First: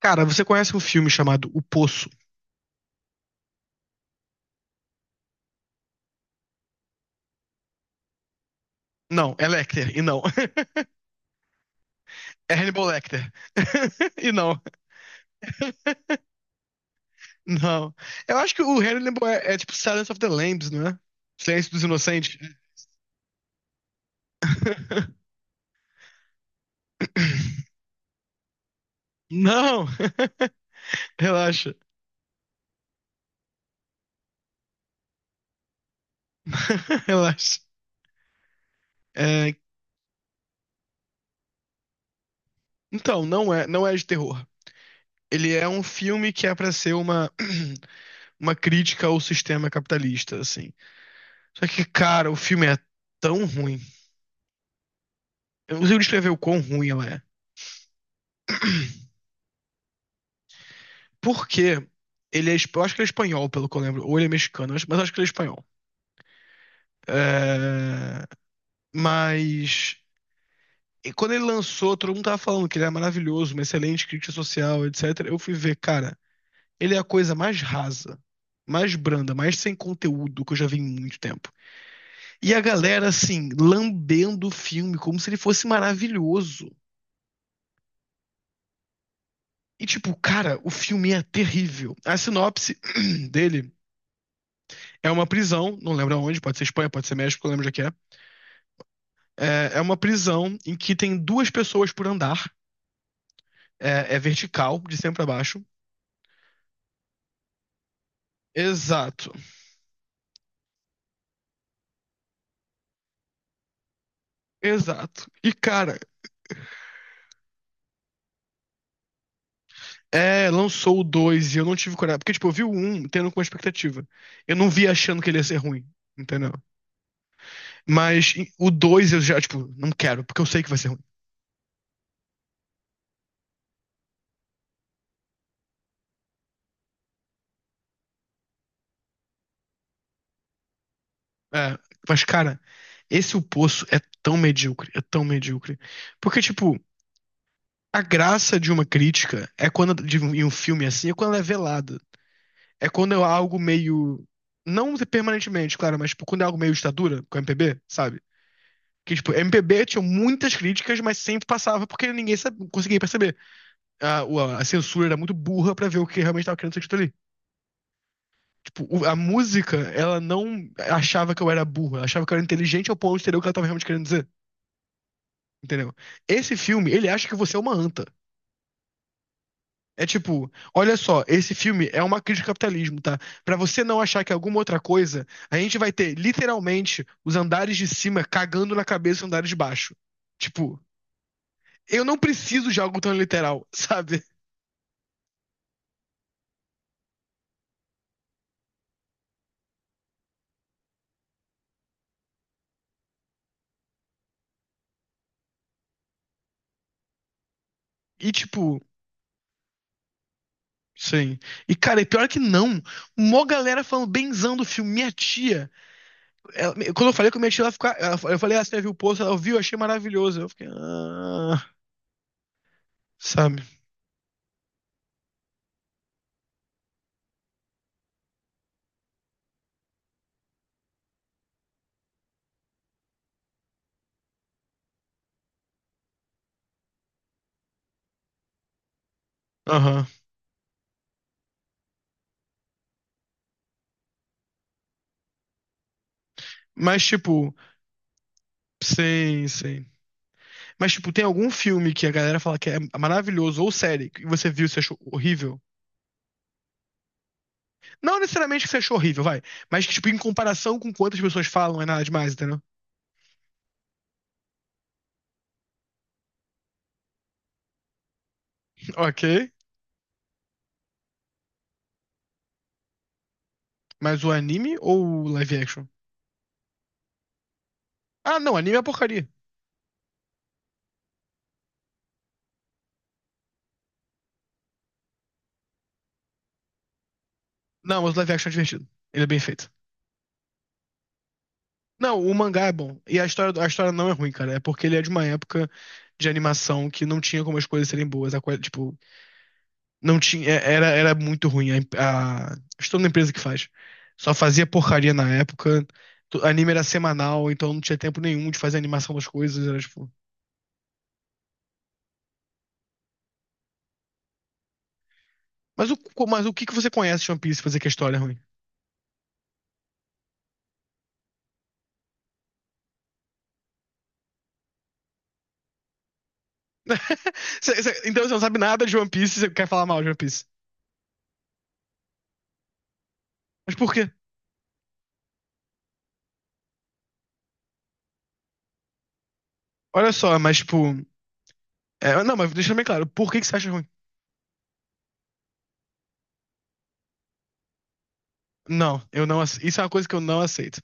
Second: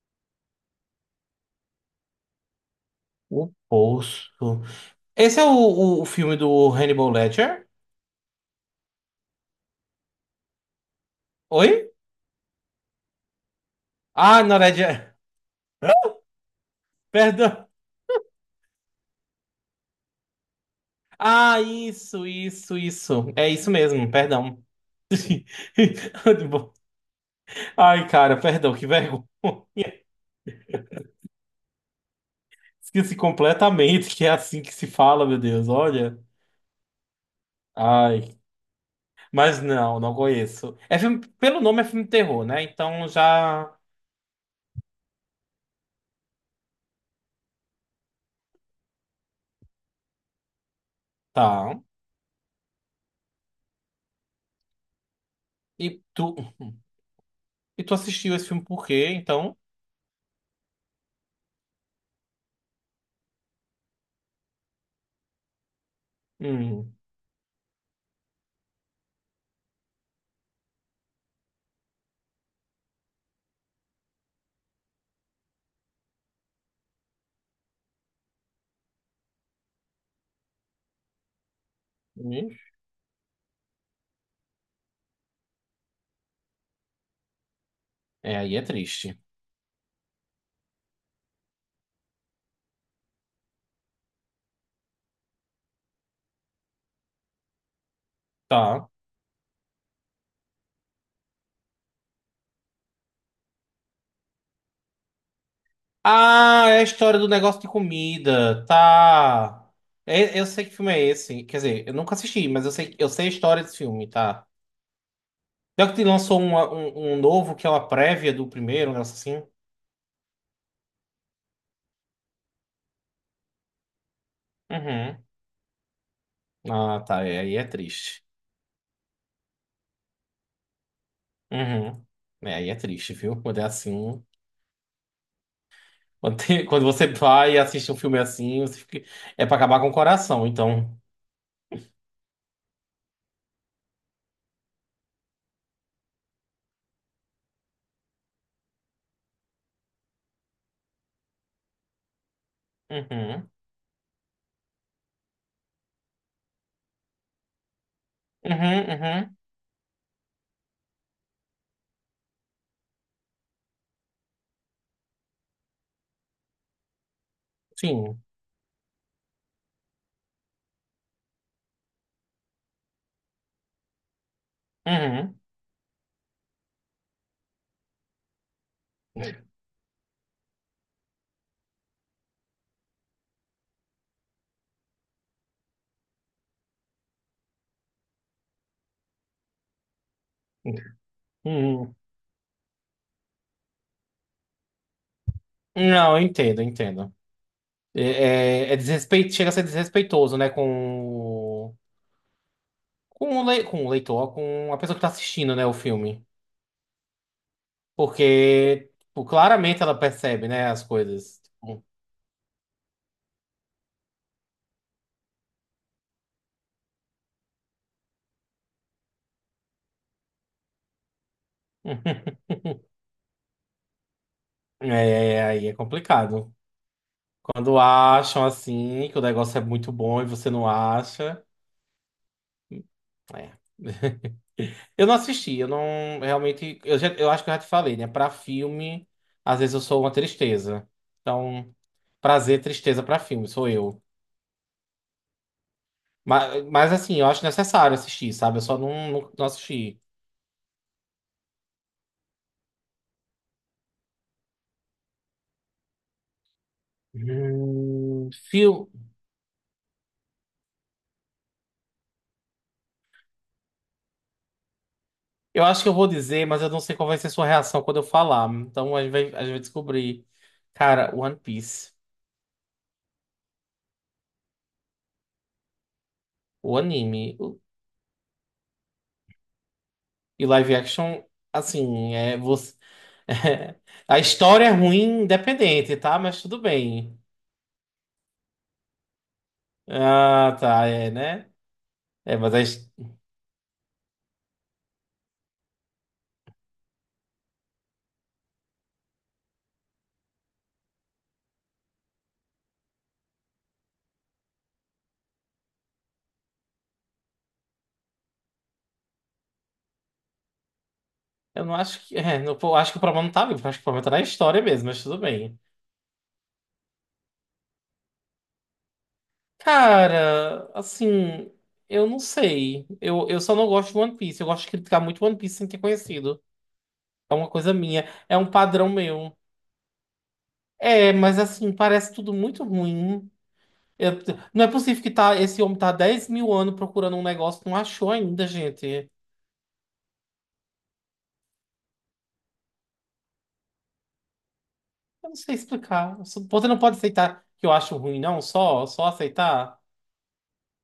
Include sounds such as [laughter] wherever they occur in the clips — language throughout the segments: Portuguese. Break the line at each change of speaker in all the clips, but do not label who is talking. Cara, você conhece um filme chamado O Poço?
O Poço. Esse é o filme do Hannibal Ledger?
Não, é Lecter, e não. [laughs]
Oi?
É Hannibal Lecter. [laughs] E
Ah, não,
não,
Ledger. [laughs] Perdão.
não. Eu acho que o Hannibal é tipo Silence of the Lambs, não é?
Ah,
Silêncio dos
isso,
Inocentes.
isso, isso. É isso mesmo, perdão.
[laughs]
[laughs] Hannibal. Ai, cara, perdão, que vergonha.
Não! [laughs] Relaxa.
Esqueci completamente que é assim que se fala, meu Deus, olha.
[laughs] Relaxa.
Ai,
É,
mas não, não conheço. É filme, pelo nome é filme de terror, né? Então
então, não é,
já
não é de terror. Ele é um filme que é pra ser [clears throat] uma crítica ao sistema capitalista, assim. Só
tá.
que, cara, o filme é tão ruim. Eu não
E
consigo
tu,
descrever o quão ruim ela é.
e tu assistiu esse filme por quê, então?
Porque ele é, eu acho que ele é espanhol, pelo que eu lembro, ou ele é mexicano, mas eu acho que ele é espanhol.
Hum.
É, mas e quando ele lançou, todo mundo tava falando que ele era maravilhoso, uma excelente crítica social, etc. Eu fui ver, cara, ele é a coisa mais rasa, mais branda, mais sem conteúdo que eu já vi em muito tempo.
Hum.
E a galera, assim, lambendo o filme como se ele fosse maravilhoso.
É, aí é triste.
E, tipo, cara, o filme é terrível. A sinopse [clears throat] dele é uma prisão, não lembro aonde, pode ser Espanha, pode ser México, não lembro onde é que é.
Tá.
É, é uma prisão em que tem duas pessoas por andar. É, é vertical, de cima pra baixo.
Ah, é a história do negócio de comida.
Exato,
Tá. Eu sei que filme é esse. Quer dizer, eu nunca assisti, mas eu sei a história desse filme, tá?
exato. E,
Pior que
cara,
te lançou um novo que é uma prévia do primeiro, um negócio assim.
é, lançou o dois e eu não tive coragem. Porque, tipo, eu vi o um, tendo com expectativa. Eu não vi achando
Uhum.
que ele ia ser ruim, entendeu?
Ah, tá. É, aí é triste.
Mas e, o 2 eu já, tipo, não quero, porque eu sei que vai ser ruim.
Uhum. É, aí é triste, viu? [laughs] Quando é assim. [laughs] Quando você vai e assiste um filme assim, é pra acabar com o coração, então.
É, mas, cara, esse O Poço é tão medíocre, é tão medíocre. Porque, tipo, a graça de uma crítica é quando, em um filme assim, é quando ela é velada. É quando é
Uhum.
algo meio. Não permanentemente, claro, mas tipo, quando é algo meio ditadura, com MPB, sabe?
Uhum,
Que, tipo,
uhum.
MPB tinha muitas críticas, mas sempre passava porque ninguém sabe, conseguia perceber. A censura era muito burra pra ver o que realmente tava querendo ser dito ali.
Sim.
Tipo, a música, ela não achava que eu era burro, ela achava que eu era inteligente ao ponto de entender o que ela tava realmente querendo dizer,
Uhum.
entendeu? Esse filme, ele acha que você é uma anta. É tipo, olha só, esse filme é uma crítica ao capitalismo, tá? Pra você não achar que é alguma outra coisa, a gente vai ter literalmente os andares de cima cagando na cabeça dos andares de baixo. Tipo,
[laughs] Uhum.
eu não preciso de algo tão literal, [laughs] sabe?
Não, eu entendo, eu entendo. É desrespeito, chega a ser desrespeitoso, né, com o leitor, com a pessoa que tá assistindo, né, o filme.
E tipo,
Porque, tipo, claramente ela percebe, né, as
sim.
coisas.
E
Tipo,
cara, e pior que não, mó galera falando benzão do filme, minha tia. Quando eu falei com minha tia, ela ficou, eu falei, ah, você já viu o post? Ela viu, achei maravilhoso. Eu fiquei, ah,
[laughs]
sabe?
É, aí é complicado. Quando acham, assim, que o negócio é muito bom e você não acha. É. Eu não assisti, eu não, realmente, eu acho que eu já te falei, né, pra filme, às vezes eu sou
Aham.
uma tristeza. Então, prazer, tristeza pra filme, sou eu. Mas
Mas
assim, eu acho
tipo,
necessário assistir, sabe? Eu só não
sim, sim.
assisti.
Mas, tipo, tem algum filme que a galera fala que é maravilhoso, ou série, que você viu e você achou horrível? Não
Hum,
necessariamente que você
fio-
achou horrível, vai. Mas que, tipo, em comparação com quantas pessoas falam, é nada demais, entendeu?
Eu acho que eu vou dizer, mas eu não sei qual vai ser sua reação quando eu falar.
[laughs]
Então a gente vai,
Ok.
a gente vai descobrir. Cara, One Piece,
Mas o anime ou o live action?
o anime o-
Ah, não, anime é porcaria.
e live action, assim, é você. [laughs] A história é ruim, independente, tá? Mas tudo bem.
Não, mas o live action é divertido. Ele é bem feito.
Ah, tá, é, né?
Não, o
É,
mangá é bom. E a história não é ruim, cara. É porque ele é de uma época de animação que não tinha como as coisas serem boas. A coisa, tipo, não tinha, é, era muito ruim. Estou na empresa que faz. Só fazia porcaria na época. Anime era semanal, então não tinha tempo nenhum de fazer a animação das coisas. Era tipo.
eu não acho que. É, eu acho que o problema não tá vivo, acho que o problema tá na história mesmo, mas tudo bem.
Mas o que que você conhece de One Piece pra dizer que a história é ruim?
Cara, assim, eu não sei. Eu só não gosto de One Piece. Eu gosto de criticar muito One Piece sem ter conhecido. É uma
[laughs]
coisa minha,
Então você
é
não
um
sabe nada
padrão
de One
meu.
Piece e você quer falar mal de One Piece.
É, mas assim, parece tudo muito ruim.
Mas por quê?
Eu- não é possível que tá, esse homem tá há 10 mil anos procurando um negócio que não achou ainda, gente. Eu
Olha só, mas tipo. É, não, mas deixa bem claro, por que que você acha ruim?
não sei explicar. Você não pode aceitar que eu acho ruim, não? Só,
Não,
só
eu não,
aceitar?
isso é uma coisa que eu não aceito.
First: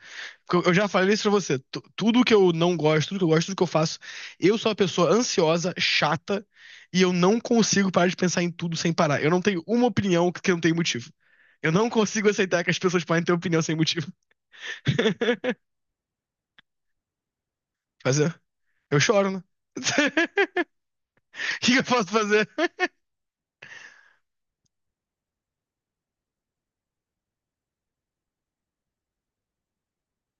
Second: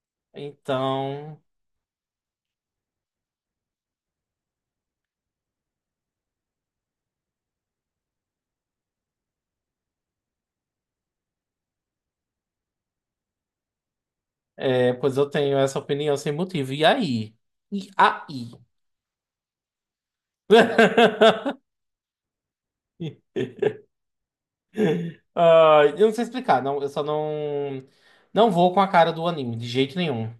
Porque eu já falei isso pra
Então,
você. Tudo que eu não gosto, tudo que eu gosto, tudo que eu faço, eu sou uma pessoa ansiosa, chata, e eu não consigo parar de pensar em tudo sem parar. Eu não tenho uma opinião que não tem motivo. Eu não consigo aceitar que as pessoas podem ter opinião sem motivo.
é, pois eu
[laughs]
tenho essa opinião sem motivo. E aí? E
Fazer.
aí?
Eu choro, né? [laughs] O que que
[laughs]
eu posso fazer?
Ah, eu não sei explicar, não, eu só não vou com a cara do anime, de jeito nenhum.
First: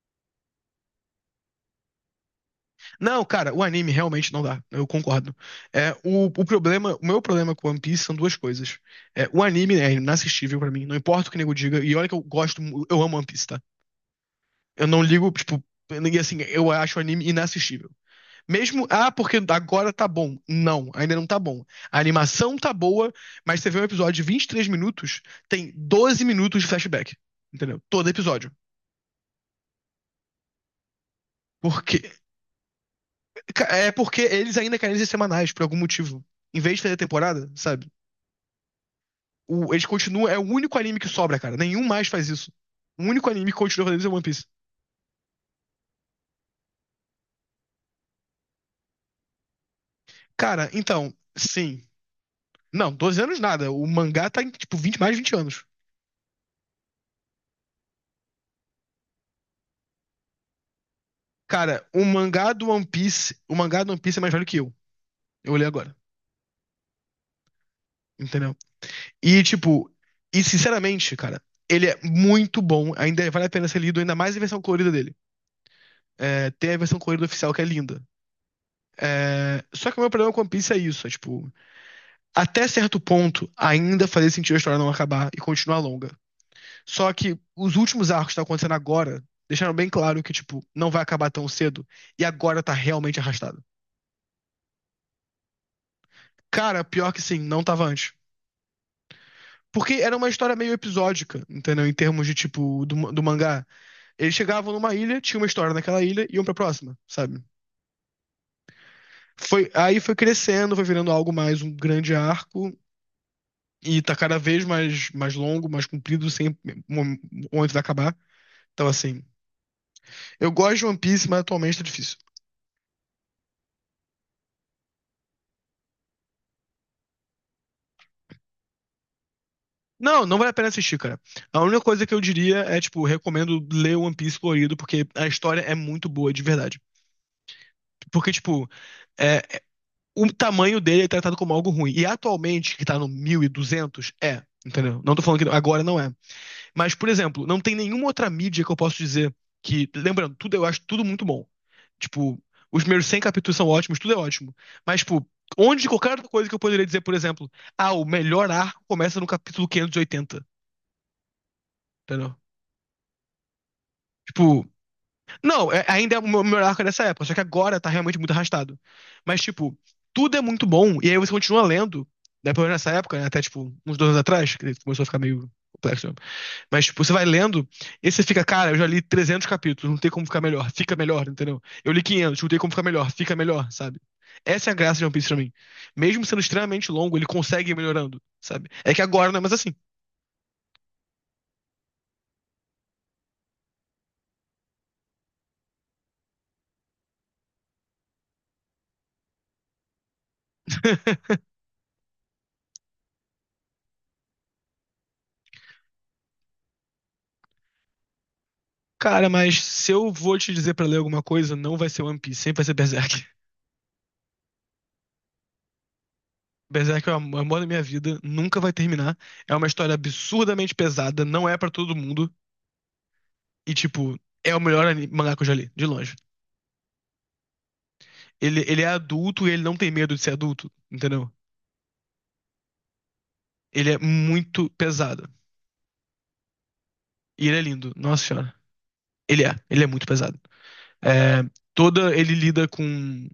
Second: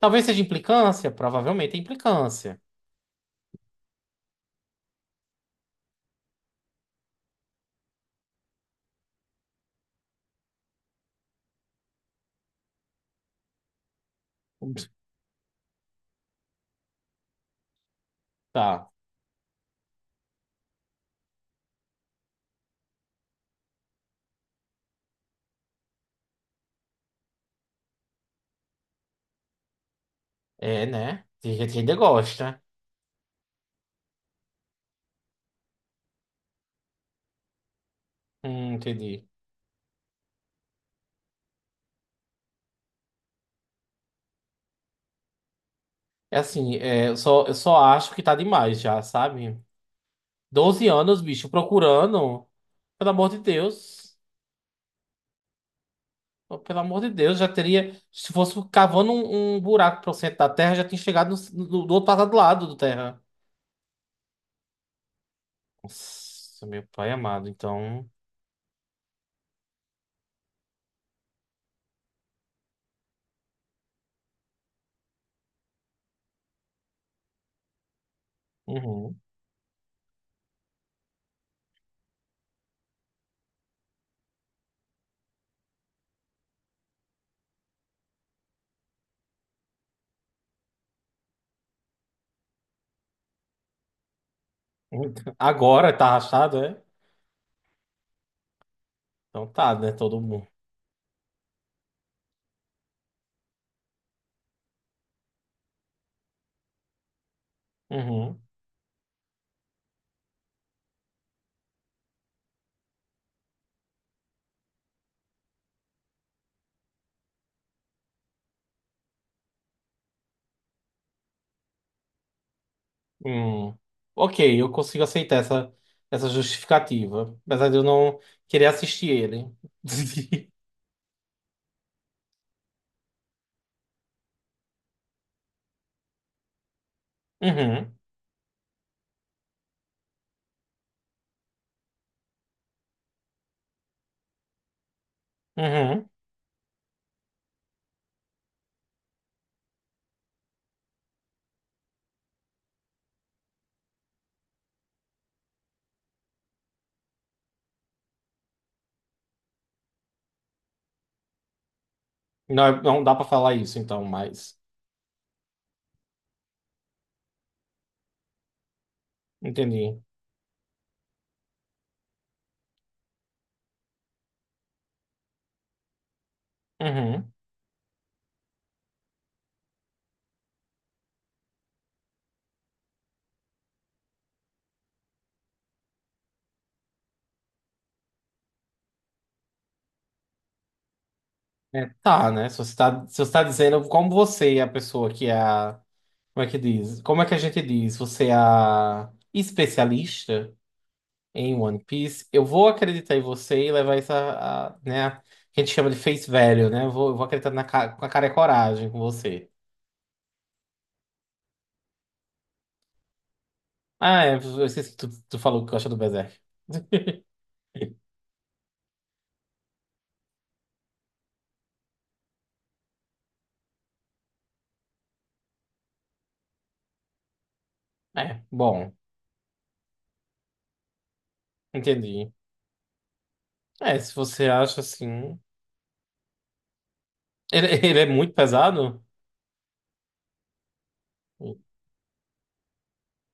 Talvez seja implicância, provavelmente é implicância.
Não, cara, o anime realmente não dá. Eu concordo. É, o problema, o meu problema com One Piece são duas coisas. É, o anime é inassistível pra mim, não importa o que o nego diga. E olha que eu gosto, eu amo One Piece, tá? Eu não ligo, tipo, e assim, eu acho o anime inassistível. Mesmo,
Tá,
ah, porque agora tá bom. Não, ainda não tá bom. A animação tá boa, mas você vê um episódio de 23 minutos, tem 12 minutos de flashback. Entendeu? Todo episódio.
é, né? Tem gente que ainda
Porque,
gosta.
é porque eles ainda querem ser semanais, por algum motivo. Em vez de fazer temporada, sabe?
Entendi.
Eles continuam, é o único anime que sobra, cara. Nenhum mais faz isso. O único anime que continua fazendo isso é One Piece.
É assim, é, eu só acho que tá demais já, sabe?
Cara,
12
então,
anos, bicho,
sim.
procurando.
Não,
Pelo
12
amor
anos
de
nada. O
Deus.
mangá tá em, tipo, 20 mais de 20 anos.
Pelo amor de Deus, já teria. Se fosse cavando um buraco pro centro da Terra, já tinha chegado
Cara,
do
o
outro
mangá
lado
do
do
One
Terra.
Piece, o mangá do One Piece é mais velho que eu. Eu olhei agora,
Nossa, meu pai amado, então.
entendeu? E, tipo, e sinceramente, cara, ele é muito bom. Ainda vale a pena ser lido, ainda mais a versão colorida dele. É, tem a versão colorida oficial que é linda.
Uhum.
É, só que o meu problema com One Piece é isso, é tipo, até certo ponto, ainda fazia sentido a história não acabar e continuar longa. Só que os últimos arcos que estão acontecendo agora deixaram bem claro que, tipo, não vai acabar tão cedo e agora tá realmente arrastado.
Então, agora tá rachado, é?
Cara, pior que sim, não tava antes.
Então tá, né?
Porque era
Todo
uma
mundo.
história meio episódica, entendeu? Em termos de, tipo, do, do mangá. Eles chegavam numa ilha, tinha uma história naquela ilha e iam pra próxima, sabe?
Uhum.
Foi, aí foi crescendo, foi virando algo mais um grande arco e tá cada vez mais, mais longo, mais comprido, sem mo- momento de acabar. Então, assim, eu gosto de One Piece, mas atualmente tá difícil.
Hum. Ok, eu consigo aceitar essa justificativa. Apesar de eu não querer assistir ele.
Não, não vale a
[laughs]
pena assistir, cara. A única coisa que eu diria é, tipo, recomendo ler One Piece colorido, porque a história é muito boa, de verdade.
Uhum.
Porque, tipo, é, o tamanho dele é tratado como algo ruim. E atualmente, que tá no 1.200 é, entendeu? Não tô falando que agora não
Uhum.
é. Mas, por exemplo, não tem nenhuma outra mídia que eu posso dizer que. Lembrando, tudo eu acho tudo muito bom. Tipo, os primeiros 100 capítulos são ótimos, tudo é ótimo. Mas, tipo, onde qualquer outra coisa que eu poderia dizer, por exemplo, ah, o melhor arco começa no capítulo 580, entendeu?
Não, não dá pra falar isso, então, mas.
Tipo, não, ainda é o meu melhor arco dessa época, só que agora tá realmente muito arrastado. Mas, tipo,
Entendi.
tudo é muito bom, e aí você continua lendo, né, pelo menos nessa época, né, até, tipo, uns dois anos atrás, que começou a ficar meio complexo. Mas, tipo, você vai
Uhum.
lendo e você fica, cara, eu já li 300 capítulos, não tem como ficar melhor, fica melhor, entendeu? Eu li 500 não tem como ficar melhor, fica melhor, sabe? Essa é a graça de One Piece pra mim. Mesmo sendo extremamente longo, ele consegue ir melhorando, sabe? É que agora não é mais assim.
É, tá, né? Se você tá dizendo como você é a pessoa que é a. Como é que diz? Como é que a gente diz? Você é a especialista?
[laughs]
Em One Piece, eu vou acreditar em você e levar isso a, né, que a gente chama de face value, né? Eu vou acreditar com a cara e coragem com
Cara,
você.
mas se eu vou te dizer pra ler alguma coisa, não vai ser One Piece, sempre vai ser Berserk. [laughs]
Ah, é, eu esqueci que tu falou que gosta do Berserk.
Berserk é o amor da minha vida, nunca vai terminar. É uma história absurdamente pesada, não é pra todo mundo. E, tipo, é o melhor mangá que eu já li, de longe.
É,
Ele é
bom,
adulto e ele não tem medo de ser adulto, entendeu?
entendi.
Ele é
É, se você
muito
acha
pesado.
assim.
E ele é
Ele, [laughs]
lindo,
ele é
nossa
muito
senhora.
pesado?
Ele é muito pesado. É, ele lida com,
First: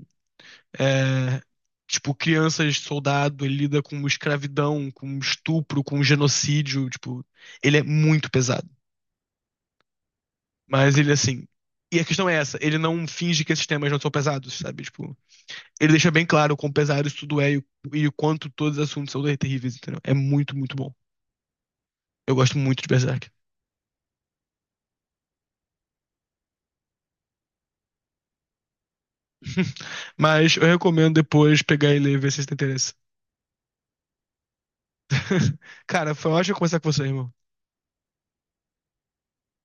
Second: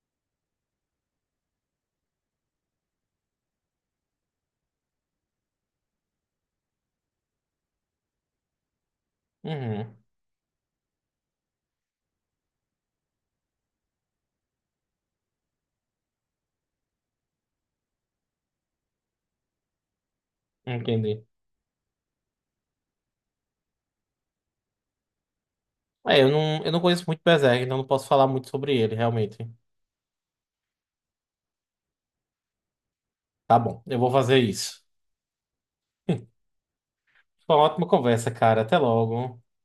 é, tipo, crianças soldado, ele lida com escravidão, com estupro, com genocídio, tipo, ele é muito pesado.
Uhum,
Mas ele, assim, e a questão é essa, ele não finge que esses temas não são pesados, sabe? Tipo, ele deixa bem claro o quão pesado isso tudo é e, e o quanto todos os assuntos são terríveis, entendeu? É muito, muito bom.
entendi.
Eu gosto muito de Berserk.
É, eu não conheço muito Berserk, então não posso falar muito sobre ele, realmente.
[laughs] Mas eu recomendo depois pegar e ler, ver se você tem interesse.
Tá bom, eu vou fazer isso.
[laughs] Cara, foi
[laughs]
ótimo conversar com você, irmão.
Foi uma ótima conversa, cara. Até logo.